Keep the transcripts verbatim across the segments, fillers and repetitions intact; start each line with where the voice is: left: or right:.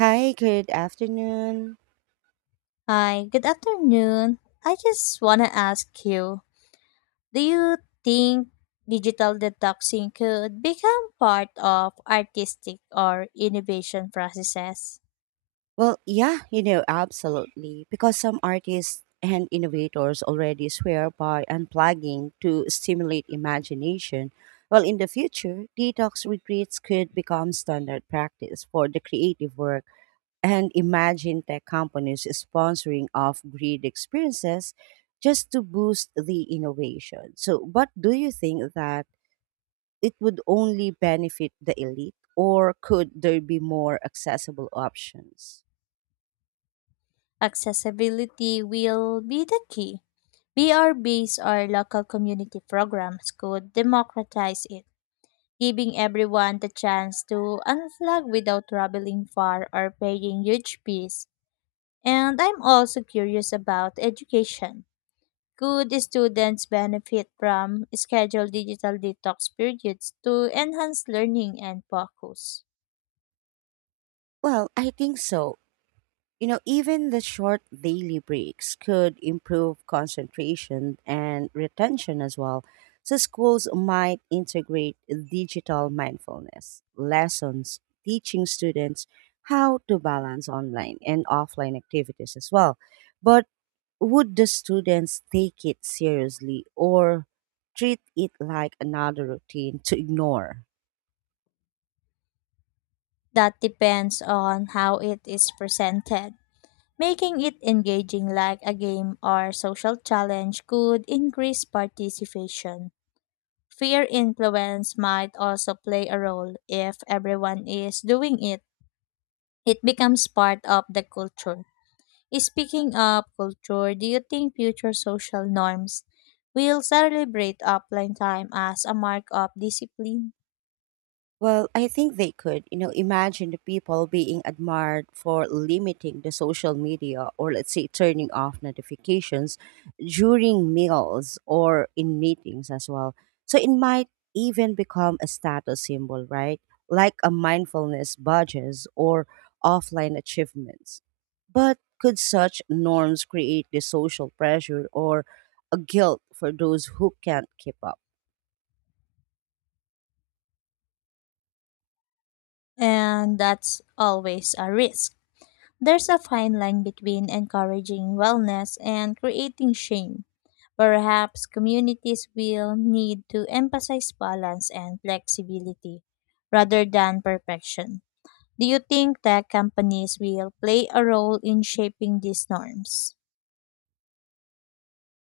right: Hi, good afternoon.
left: Hi, good afternoon. I just want to ask you, do you think digital detoxing could become part of artistic or innovation processes?
right: Well, yeah, you know, absolutely. Because some artists and innovators already swear by unplugging to stimulate imagination. Well, in the future, detox retreats could become standard practice for the creative work. And imagine tech companies sponsoring off grid experiences just to boost the innovation. So, but do you think that? It would only benefit the elite, or could there be more accessible options?
left: Accessibility will be the key. B R-based or local community programs could democratize it, giving everyone the chance to unplug without traveling far or paying huge fees. And I'm also curious about education. Could students benefit from scheduled digital detox periods to enhance learning and focus?
right: Well, I think so. You know, even the short daily breaks could improve concentration and retention as well. So, schools might integrate digital mindfulness lessons, teaching students how to balance online and offline activities as well. But would the students take it seriously or treat it like another routine to ignore?
left: That depends on how it is presented. Making it engaging like a game or social challenge could increase participation. Fear influence might also play a role if everyone is doing it. It becomes part of the culture. Speaking of culture, do you think future social norms will celebrate offline time as a mark of discipline?
right: Well, I think they could. You know, imagine the people being admired for limiting the social media or let's say turning off notifications during meals or in meetings as well. So it might even become a status symbol, right? Like a mindfulness badges or offline achievements. But could such norms create the social pressure or a guilt for those who can't keep up?
left: And that's always a risk. There's a fine line between encouraging wellness and creating shame. Perhaps communities will need to emphasize balance and flexibility rather than perfection. Do you think tech companies will play a role in shaping these norms?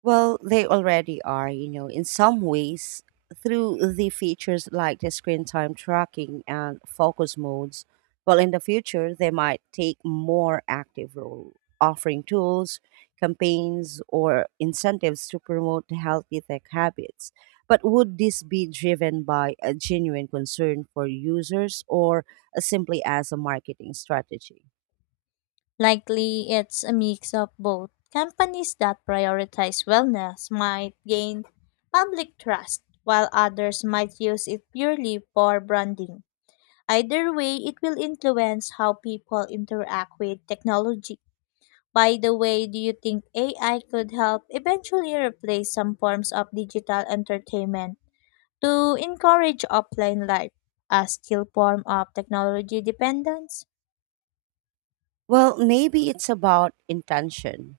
right: Well, they already are, you know, in some ways through the features like the screen time tracking and focus modes. Well, in the future, they might take more active role, offering tools, campaigns, or incentives to promote healthy tech habits. But would this be driven by a genuine concern for users or uh, simply as a marketing strategy?
left: Likely it's a mix of both. Companies that prioritize wellness might gain public trust, while others might use it purely for branding. Either way, it will influence how people interact with technology. By the way, do you think A I could help eventually replace some forms of digital entertainment to encourage offline life, a still form of technology dependence?
right: Well, maybe it's about intention.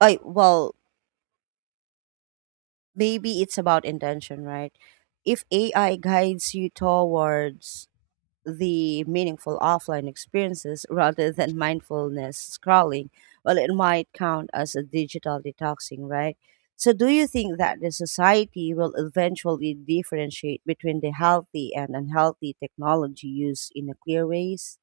right: I well, Maybe it's about intention, right? If A I guides you towards the meaningful offline experiences rather than mindfulness scrolling, well, it might count as a digital detoxing, right? So, do you think that the society will eventually differentiate between the healthy and unhealthy technology use in a clear ways?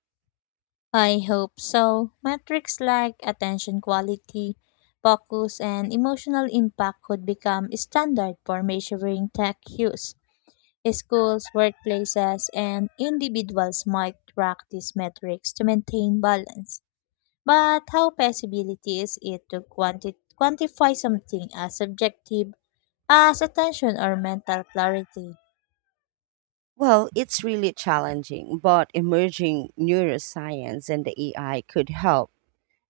left: I hope so. Metrics like attention quality, focus, and emotional impact could become standard for measuring tech use. Schools, workplaces, and individuals might track these metrics to maintain balance. But how possible is it to quanti- quantify something as subjective as attention or mental clarity?
right: Well, it's really challenging, but emerging neuroscience and the A I could help.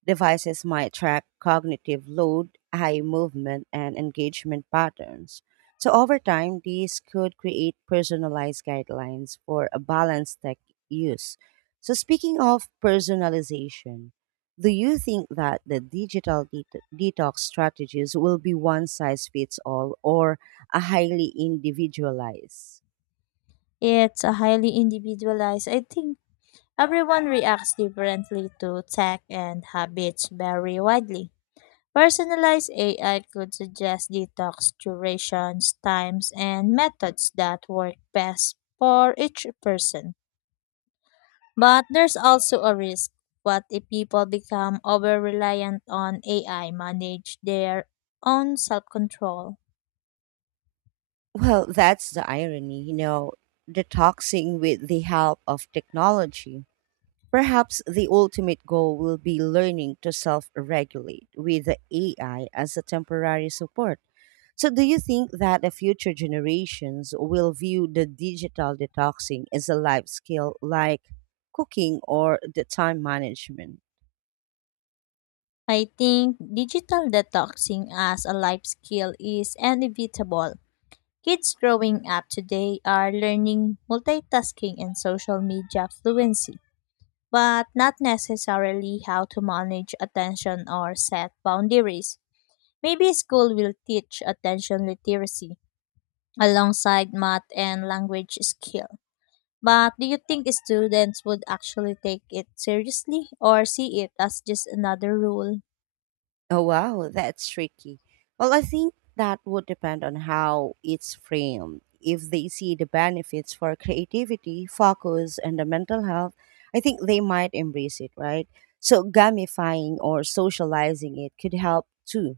right: Devices might track cognitive load, eye movement, and engagement patterns. So, over time, these could create personalized guidelines for a balanced tech use. So, speaking of personalization, do you think that the digital det- detox strategies will be one size fits all or a highly individualized?
left: It's a highly individualized, I think. Everyone reacts differently to tech and habits vary widely. Personalized A I could suggest detox durations, times, and methods that work best for each person. But there's also a risk. What if people become over reliant on A I manage their own self control?
right: Well, that's the irony, you know, detoxing with the help of technology. Perhaps the ultimate goal will be learning to self regulate with the A I as a temporary support. So, do you think that the future generations will view the digital detoxing as a life skill like cooking or the time management?
left: I think digital detoxing as a life skill is inevitable. Kids growing up today are learning multitasking and social media fluency, but not necessarily how to manage attention or set boundaries. Maybe school will teach attention literacy alongside math and language skill. But do you think students would actually take it seriously or see it as just another rule?
right: Oh, wow, that's tricky. Well, I think that would depend on how it's framed. If they see the benefits for creativity, focus, and the mental health, I think they might embrace it, right? So, gamifying or socializing it could help too.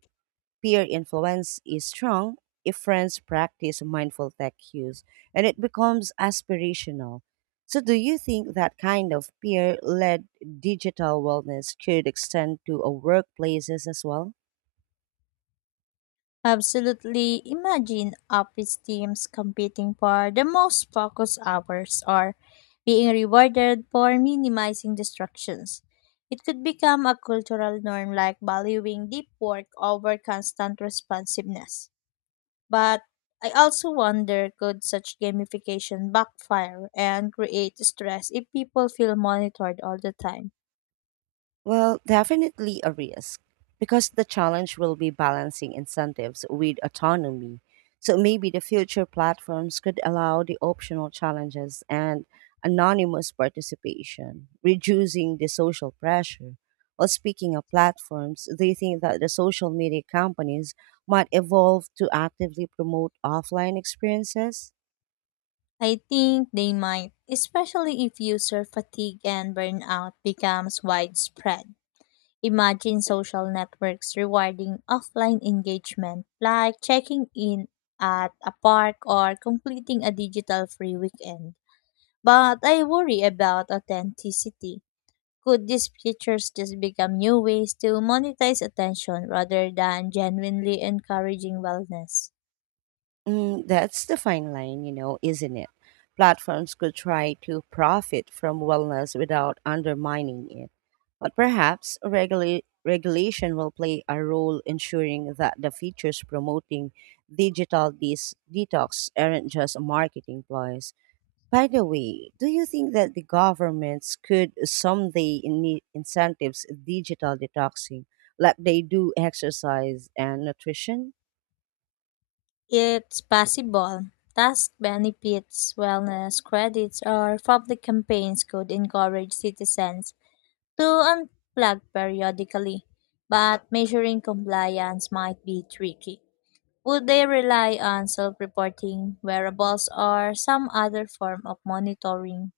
right: Peer influence is strong if friends practice mindful tech use and it becomes aspirational. So, do you think that kind of peer led digital wellness could extend to uh, workplaces as well?
left: Absolutely. Imagine office teams competing for the most focused hours or being rewarded for minimizing distractions. It could become a cultural norm like valuing deep work over constant responsiveness. But I also wonder, could such gamification backfire and create stress if people feel monitored all the time?
right: Well, definitely a risk because the challenge will be balancing incentives with autonomy. So maybe the future platforms could allow the optional challenges and anonymous participation, reducing the social pressure. Well, speaking of platforms, do you think that the social media companies might evolve to actively promote offline experiences?
left: I think they might, especially if user fatigue and burnout becomes widespread. Imagine social networks rewarding offline engagement, like checking in at a park or completing a digital free weekend. But I worry about authenticity. Could these features just become new ways to monetize attention rather than genuinely encouraging wellness?
right: Mm, that's the fine line, you know, isn't it? Platforms could try to profit from wellness without undermining it. But perhaps regula- regulation will play a role ensuring that the features promoting digital dis- detox aren't just marketing ploys. By the way, do you think that the governments could someday need incentives digital detoxing like they do exercise and nutrition?
left: It's possible. Task benefits, wellness credits, or public campaigns could encourage citizens to unplug periodically, but measuring compliance might be tricky. Would they rely on self reporting, wearables, or some other form of monitoring?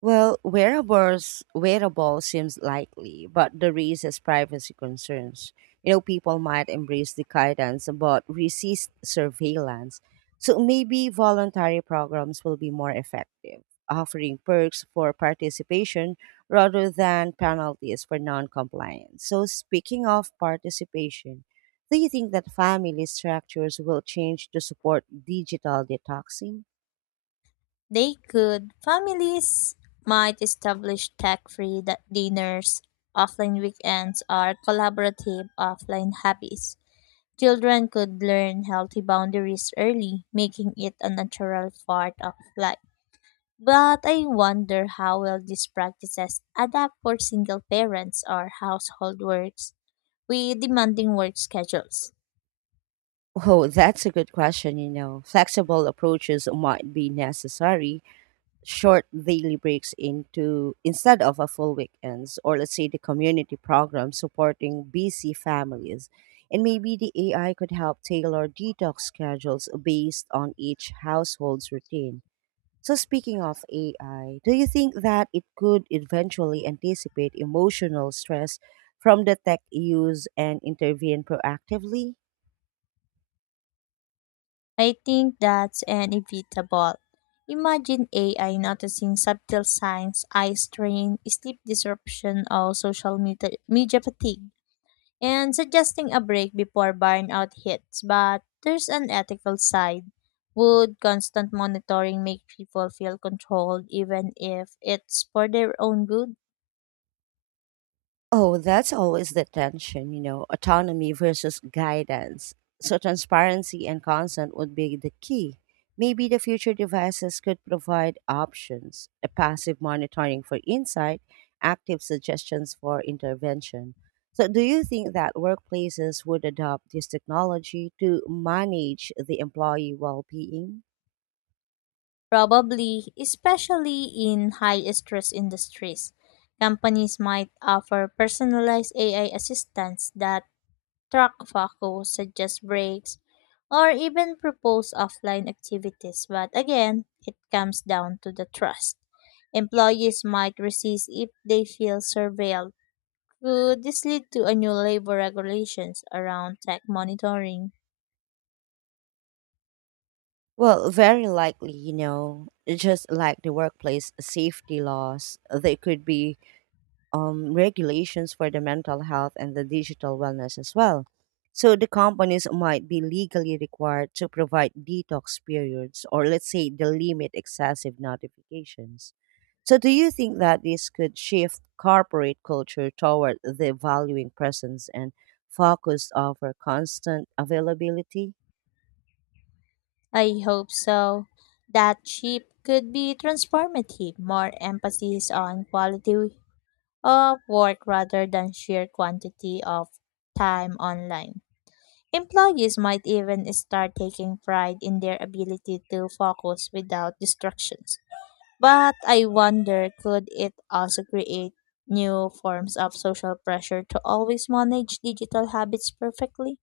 right: Well, wearables wearable seems likely, but there raises privacy concerns. You know, people might embrace the guidance but resist surveillance. So maybe voluntary programs will be more effective, offering perks for participation rather than penalties for non-compliance. So speaking of participation, do you think that family structures will change to support digital detoxing?
left: They could. Families might establish tech free dinners, offline weekends, or collaborative offline hobbies. Children could learn healthy boundaries early, making it a natural part of life. But I wonder how well these practices adapt for single parents or household works with demanding work schedules.
right: Oh, that's a good question, you know. Flexible approaches might be necessary, short daily breaks into instead of a full weekends, or let's say the community program supporting busy families. And maybe the A I could help tailor detox schedules based on each household's routine. So speaking of A I, do you think that it could eventually anticipate emotional stress from the tech use and intervene proactively?
left: I think that's inevitable. Imagine A I noticing subtle signs, eye strain, sleep disruption, or social media, media fatigue, and suggesting a break before burnout hits. But there's an ethical side. Would constant monitoring make people feel controlled even if it's for their own good?
right: Oh, that's always the tension, you know, autonomy versus guidance. So, transparency and consent would be the key. Maybe the future devices could provide options a passive monitoring for insight, active suggestions for intervention. So, do you think that workplaces would adopt this technology to manage the employee well being?
left: Probably, especially in high stress industries, companies might offer personalized A I assistants that track focus, suggest breaks, or even propose offline activities. But again, it comes down to the trust. Employees might resist if they feel surveilled. Could this lead to a new labor regulations around tech monitoring?
right: Well, very likely, you know, just like the workplace safety laws, they could be um, regulations for the mental health and the digital wellness as well. So the companies might be legally required to provide detox periods or let's say the limit excessive notifications. So do you think that this could shift corporate culture toward the valuing presence and focus over constant availability?
left: I hope so. That chip could be transformative, more emphasis on quality of work rather than sheer quantity of time online. Employees might even start taking pride in their ability to focus without distractions. But I wonder, could it also create new forms of social pressure to always manage digital habits perfectly?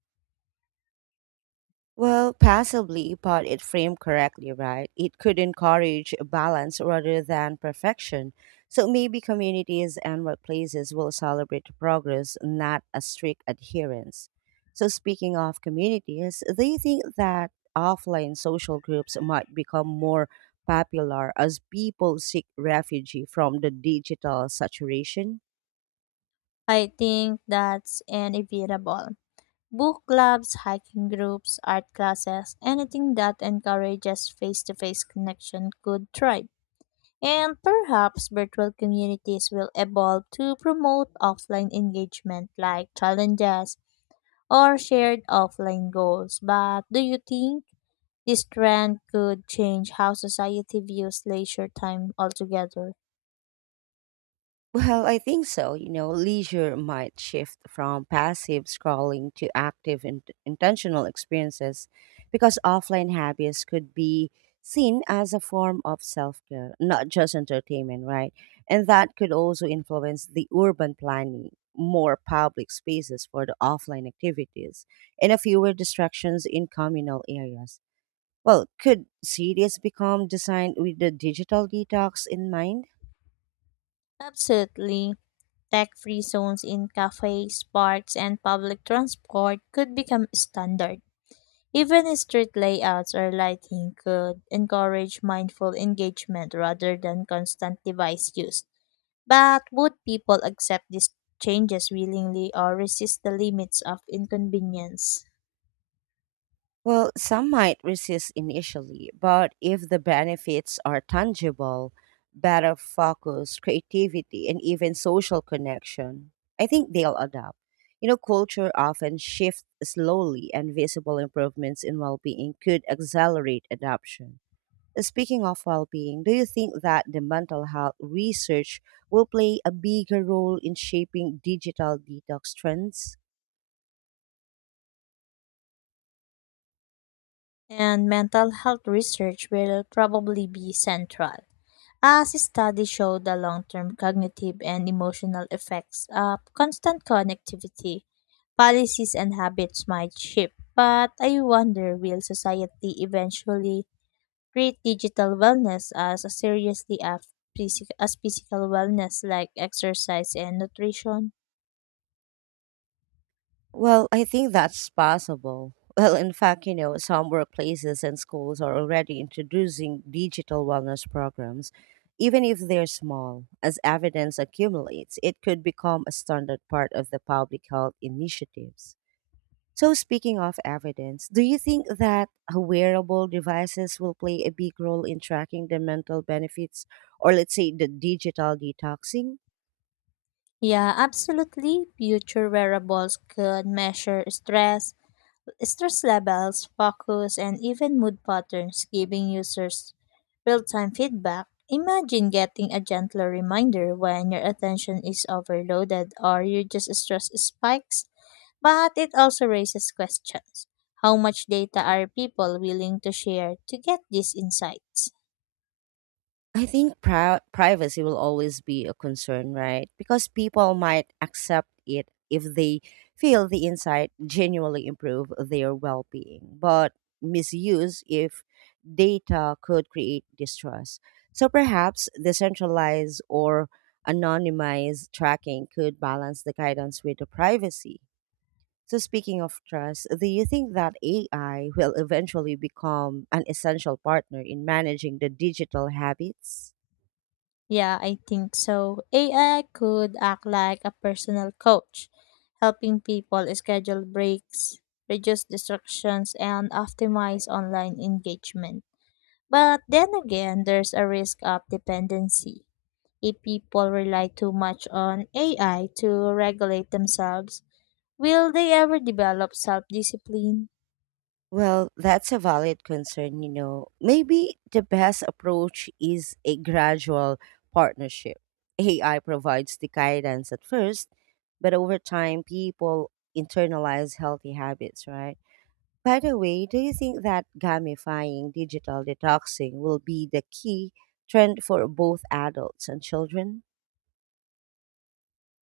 right: Well, possibly, but it framed correctly, right? It could encourage balance rather than perfection. So maybe communities and workplaces will celebrate progress, not a strict adherence. So, speaking of communities, do you think that offline social groups might become more popular as people seek refuge from the digital saturation?
left: I think that's inevitable. Book clubs, hiking groups, art classes, anything that encourages face to face connection could thrive. And perhaps virtual communities will evolve to promote offline engagement like challenges or shared offline goals. But do you think this trend could change how society views leisure time altogether?
right: Well, I think so. You know, leisure might shift from passive scrolling to active and intentional experiences because offline hobbies could be seen as a form of self care, not just entertainment, right? And that could also influence the urban planning, more public spaces for the offline activities, and a fewer distractions in communal areas. Well, could cities become designed with the digital detox in mind?
left: Absolutely. Tech free zones in cafes, parks, and public transport could become standard. Even street layouts or lighting could encourage mindful engagement rather than constant device use. But would people accept these changes willingly or resist the limits of inconvenience?
right: Well, some might resist initially, but if the benefits are tangible, better focus, creativity, and even social connection, I think they'll adapt. You know, culture often shifts slowly, and visible improvements in well being could accelerate adoption. Uh, Speaking of well being, do you think that the mental health research will play a bigger role in shaping digital detox trends?
left: And mental health research will probably be central, as studies show the long term cognitive and emotional effects of constant connectivity policies and habits might shift, but I wonder, will society eventually treat digital wellness as seriously as, physic- as physical wellness like exercise and nutrition.
right: Well, I think that's possible. Well, in fact, you know, some workplaces and schools are already introducing digital wellness programs, even if they're small. As evidence accumulates, it could become a standard part of the public health initiatives. So, speaking of evidence, do you think that wearable devices will play a big role in tracking the mental benefits or, let's say, the digital detoxing?
left: Yeah, absolutely. Future wearables could measure stress, stress levels, focus, and even mood patterns, giving users real time feedback. Imagine getting a gentler reminder when your attention is overloaded or your just stress spikes. But it also raises questions. How much data are people willing to share to get these insights?
right: I think pri- privacy will always be a concern, right? Because people might accept it if they feel the insight genuinely improve their well-being, but misuse if data could create distrust. So perhaps decentralized or anonymized tracking could balance the guidance with the privacy. So speaking of trust, do you think that A I will eventually become an essential partner in managing the digital habits?
left: Yeah, I think so. A I could act like a personal coach, helping people schedule breaks, reduce distractions, and optimize online engagement. But then again, there's a risk of dependency. If people rely too much on A I to regulate themselves, will they ever develop self discipline?
right: Well, that's a valid concern, you know. Maybe the best approach is a gradual partnership. A I provides the guidance at first, but over time, people internalize healthy habits, right? By the way, do you think that gamifying digital detoxing will be the key trend for both adults and children?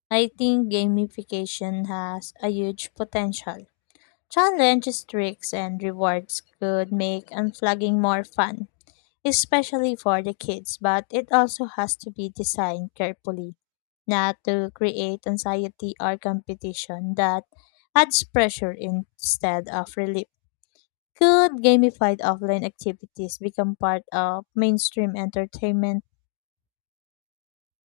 left: I think gamification has a huge potential. Challenges, tricks, and rewards could make unflagging more fun, especially for the kids, but it also has to be designed carefully, not to create anxiety or competition that adds pressure instead of relief. Could gamified offline activities become part of mainstream entertainment?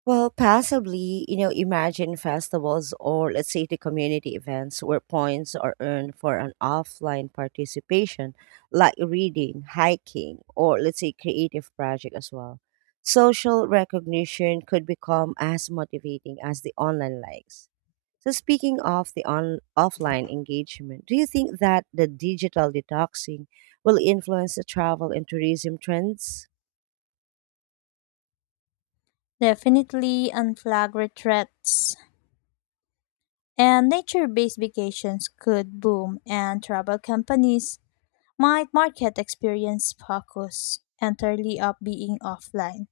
right: Well, possibly, you know, imagine festivals or let's say the community events where points are earned for an offline participation, like reading, hiking, or let's say creative project as well. Social recognition could become as motivating as the online likes. So speaking of the on offline engagement, do you think that the digital detoxing will influence the travel and tourism trends?
left: Definitely unflagged threats. And nature based vacations could boom, and travel companies might market experience focus entirely of being offline.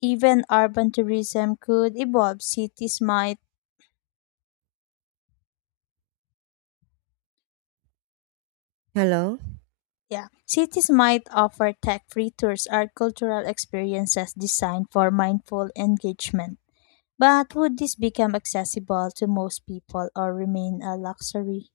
left: Even urban tourism could evolve. Cities might,
right: Hello?
left: yeah, cities might offer tech-free tours or cultural experiences designed for mindful engagement. But would this become accessible to most people or remain a luxury?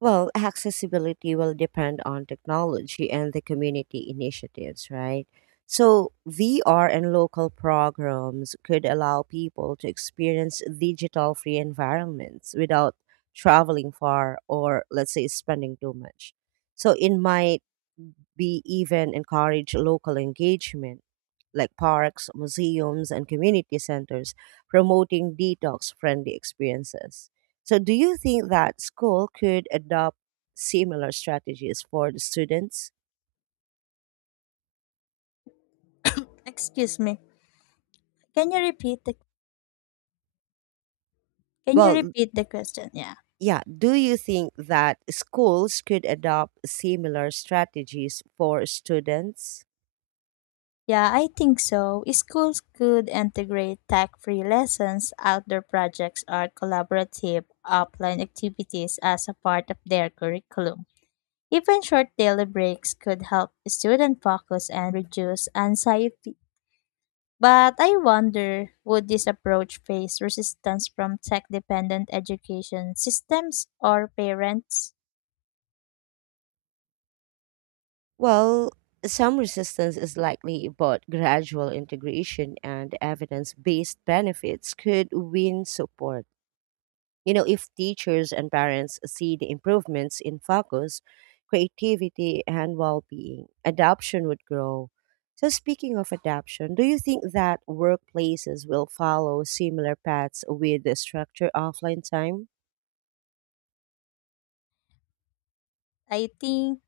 right: Well, accessibility will depend on technology and the community initiatives, right? So, V R and local programs could allow people to experience digital free environments without traveling far or, let's say, spending too much. So, in my we even encourage local engagement, like parks, museums, and community centers, promoting detox friendly experiences. So, do you think that school could adopt similar strategies for the students?
left: Excuse me. Can you repeat the Can you
right: Well,
left: repeat the question? Yeah.
right: yeah, do you think that schools could adopt similar strategies for students?
left: Yeah, I think so. Schools could integrate tech free lessons, outdoor projects, or collaborative offline activities as a part of their curriculum. Even short daily breaks could help students focus and reduce anxiety. But I wonder, would this approach face resistance from tech dependent education systems or parents?
right: Well, some resistance is likely, but gradual integration and evidence based benefits could win support. You know, if teachers and parents see the improvements in focus, creativity, and well being, adoption would grow. So, speaking of adoption, do you think that workplaces will follow similar paths with the structure offline time?
left: I think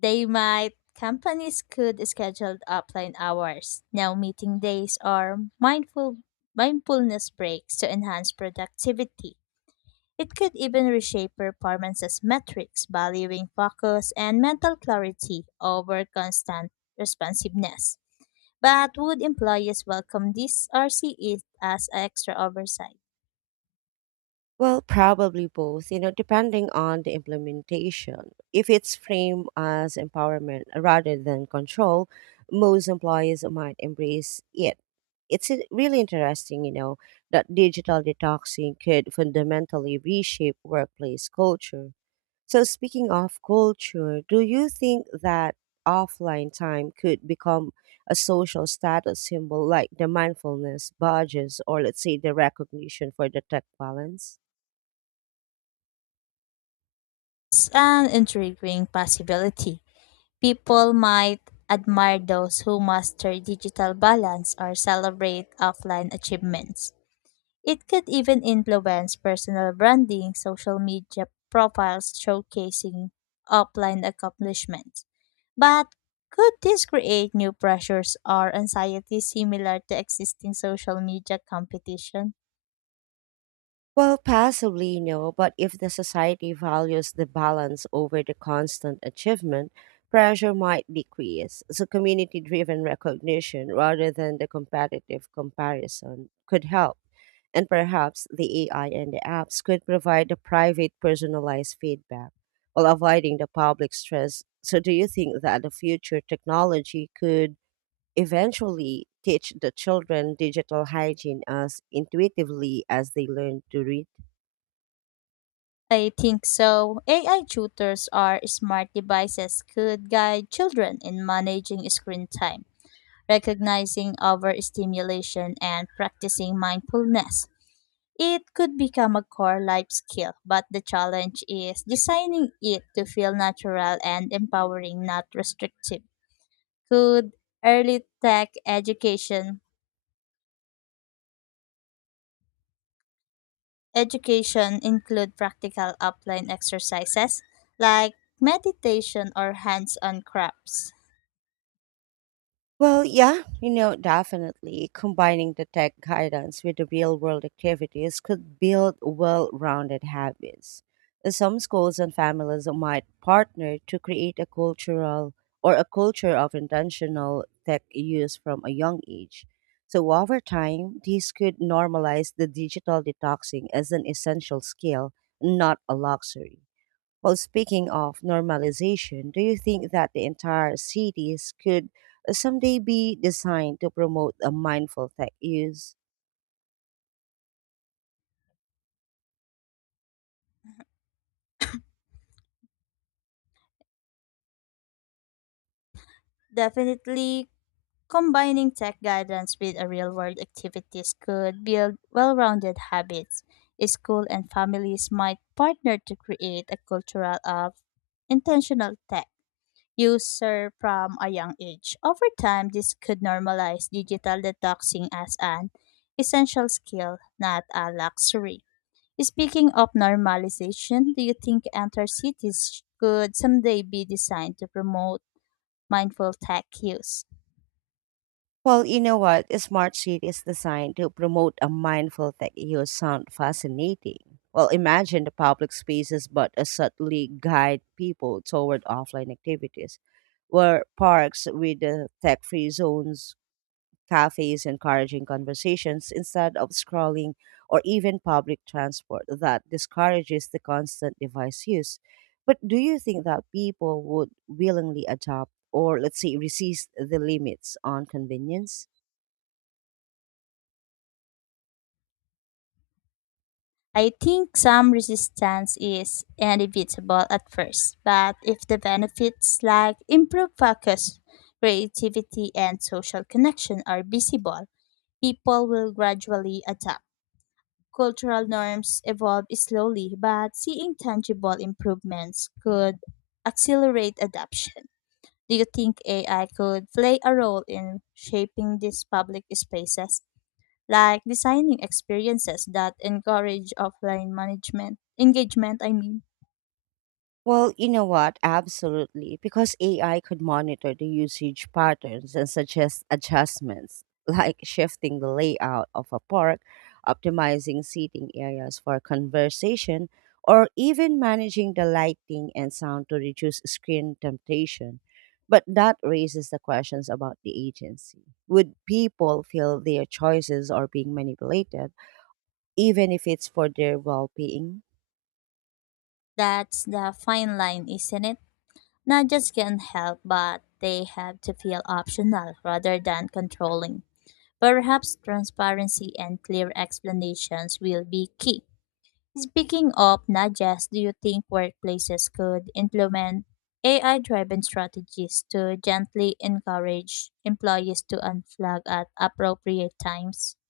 left: they might. Companies could schedule offline hours, no meeting days, or mindful mindfulness breaks to enhance productivity. It could even reshape performances metrics, valuing focus and mental clarity over constant responsiveness. But would employees welcome this or see it as extra oversight?
right: Well, probably both, you know, depending on the implementation. If it's framed as empowerment rather than control, most employees might embrace it. It's i- really interesting, you know, that digital detoxing could fundamentally reshape workplace culture. So, speaking of culture, do you think that offline time could become a social status symbol like the mindfulness badges or, let's say, the recognition for the tech balance?
left: It's an intriguing possibility. People might admire those who master digital balance or celebrate offline achievements. It could even influence personal branding, social media profiles showcasing offline accomplishments. But could this create new pressures or anxiety similar to existing social media competition?
right: Well, possibly no, but if the society values the balance over the constant achievement, pressure might decrease. So, community driven recognition rather than the competitive comparison could help. And perhaps the A I and the apps could provide the private personalized feedback while avoiding the public stress. So, do you think that the future technology could eventually teach the children digital hygiene as intuitively as they learn to read?
left: I think so. A I tutors or smart devices could guide children in managing screen time, recognizing overstimulation, and practicing mindfulness. It could become a core life skill, but the challenge is designing it to feel natural and empowering, not restrictive. Could early tech education education include practical upline exercises like meditation or hands-on crafts?
right: Well, yeah, you know, definitely combining the tech guidance with the real world activities could build well rounded habits. Uh, Some schools and families might partner to create a cultural or a culture of intentional tech use from a young age. So, over time, these could normalize the digital detoxing as an essential skill, not a luxury. Well, speaking of normalization, do you think that the entire cities could uh, someday be designed to promote a mindful tech use?
left: Definitely. Combining tech guidance with a real world activities could build well rounded habits. School and families might partner to create a cultural of intentional tech user from a young age. Over time, this could normalize digital detoxing as an essential skill, not a luxury. Speaking of normalization, do you think entire cities could someday be designed to promote mindful tech use?
right: Well, you know what? A smart cities designed to promote a mindful tech use sound fascinating. Well, imagine the public spaces but uh, subtly guide people toward offline activities, where parks with uh, tech-free zones cafes encouraging conversations instead of scrolling, or even public transport that discourages the constant device use. But do you think that people would willingly adopt or, let's say, resist the limits on convenience?
left: I think some resistance is inevitable at first, but if the benefits like improved focus, creativity, and social connection are visible, people will gradually adapt. Cultural norms evolve slowly, but seeing tangible improvements could accelerate adoption. Do you think A I could play a role in shaping these public spaces, like designing experiences that encourage offline management engagement, I mean?
right: Well, you know what? Absolutely. Because A I could monitor the usage patterns and suggest adjustments, like shifting the layout of a park, optimizing seating areas for conversation, or even managing the lighting and sound to reduce screen temptation. But that raises the questions about the agency. Would people feel their choices are being manipulated, even if it's for their well being?
left: That's the fine line, isn't it? Not just can help, but they have to feel optional rather than controlling. Perhaps transparency and clear explanations will be key. Speaking of nudges, do you think workplaces could implement A I driven strategies to gently encourage employees to unflag at appropriate times?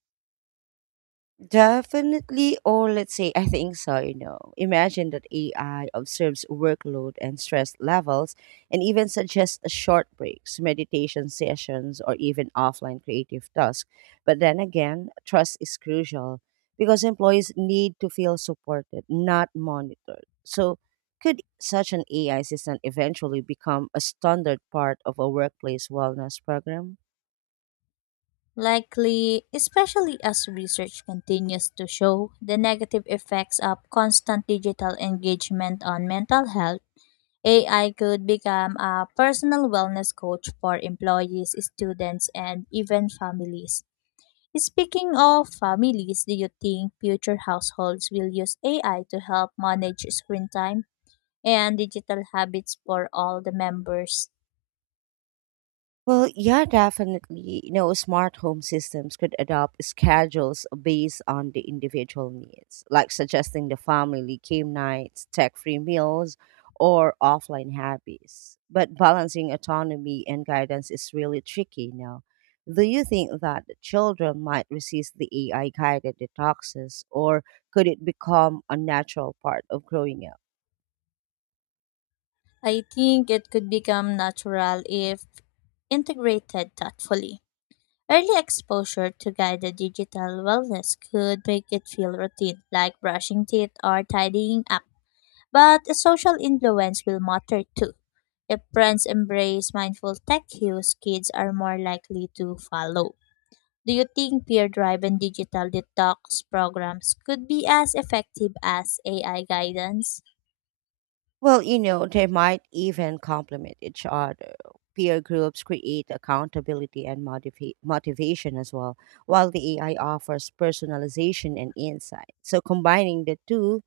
right: Definitely, or let's say, I think so, you know. Imagine that A I observes workload and stress levels and even suggests short breaks, meditation sessions, or even offline creative tasks. But then again, trust is crucial because employees need to feel supported, not monitored. So, could such an A I system eventually become a standard part of a workplace wellness program?
left: Likely, especially as research continues to show the negative effects of constant digital engagement on mental health, A I could become a personal wellness coach for employees, students, and even families. Speaking of families, do you think future households will use A I to help manage screen time and digital habits for all the members?
right: Well, yeah, definitely. You know, smart home systems could adopt schedules based on the individual needs, like suggesting the family game nights, tech free meals, or offline hobbies. But balancing autonomy and guidance is really tricky now. Do you think that children might resist the A I guided detoxes, or could it become a natural part of growing up?
left: I think it could become natural if integrated thoughtfully. Early exposure to guided digital wellness could make it feel routine, like brushing teeth or tidying up. But social influence will matter too. If parents embrace mindful tech use, kids are more likely to follow. Do you think peer driven digital detox programs could be as effective as A I guidance?
right: Well, you know, they might even complement each other. Peer groups create accountability and motiva- motivation as well, while the A I offers personalization and insight. So, combining the two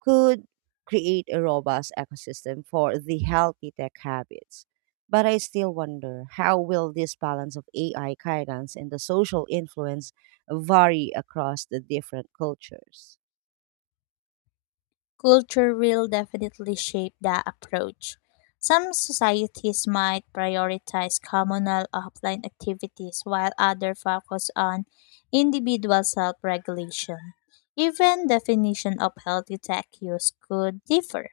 right: could create a robust ecosystem for the healthy tech habits. But I still wonder how will this balance of A I guidance and the social influence vary across the different cultures?
left: Culture will definitely shape the approach. Some societies might prioritize communal offline activities while others focus on individual self regulation. Even definition of healthy tech use could differ.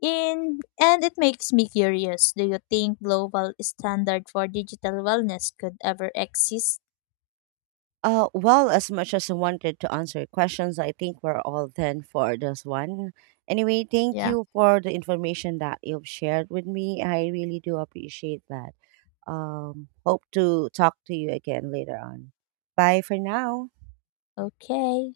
left: In, and it makes me curious, do you think global standard for digital wellness could ever exist?
right: Uh, well, as much as I wanted to answer questions, I think we're all done for this one. Anyway, thank
left: Yeah.
right: you for the information that you've shared with me. I really do appreciate that. Um, hope to talk to you again later on. Bye for now.
left: Okay.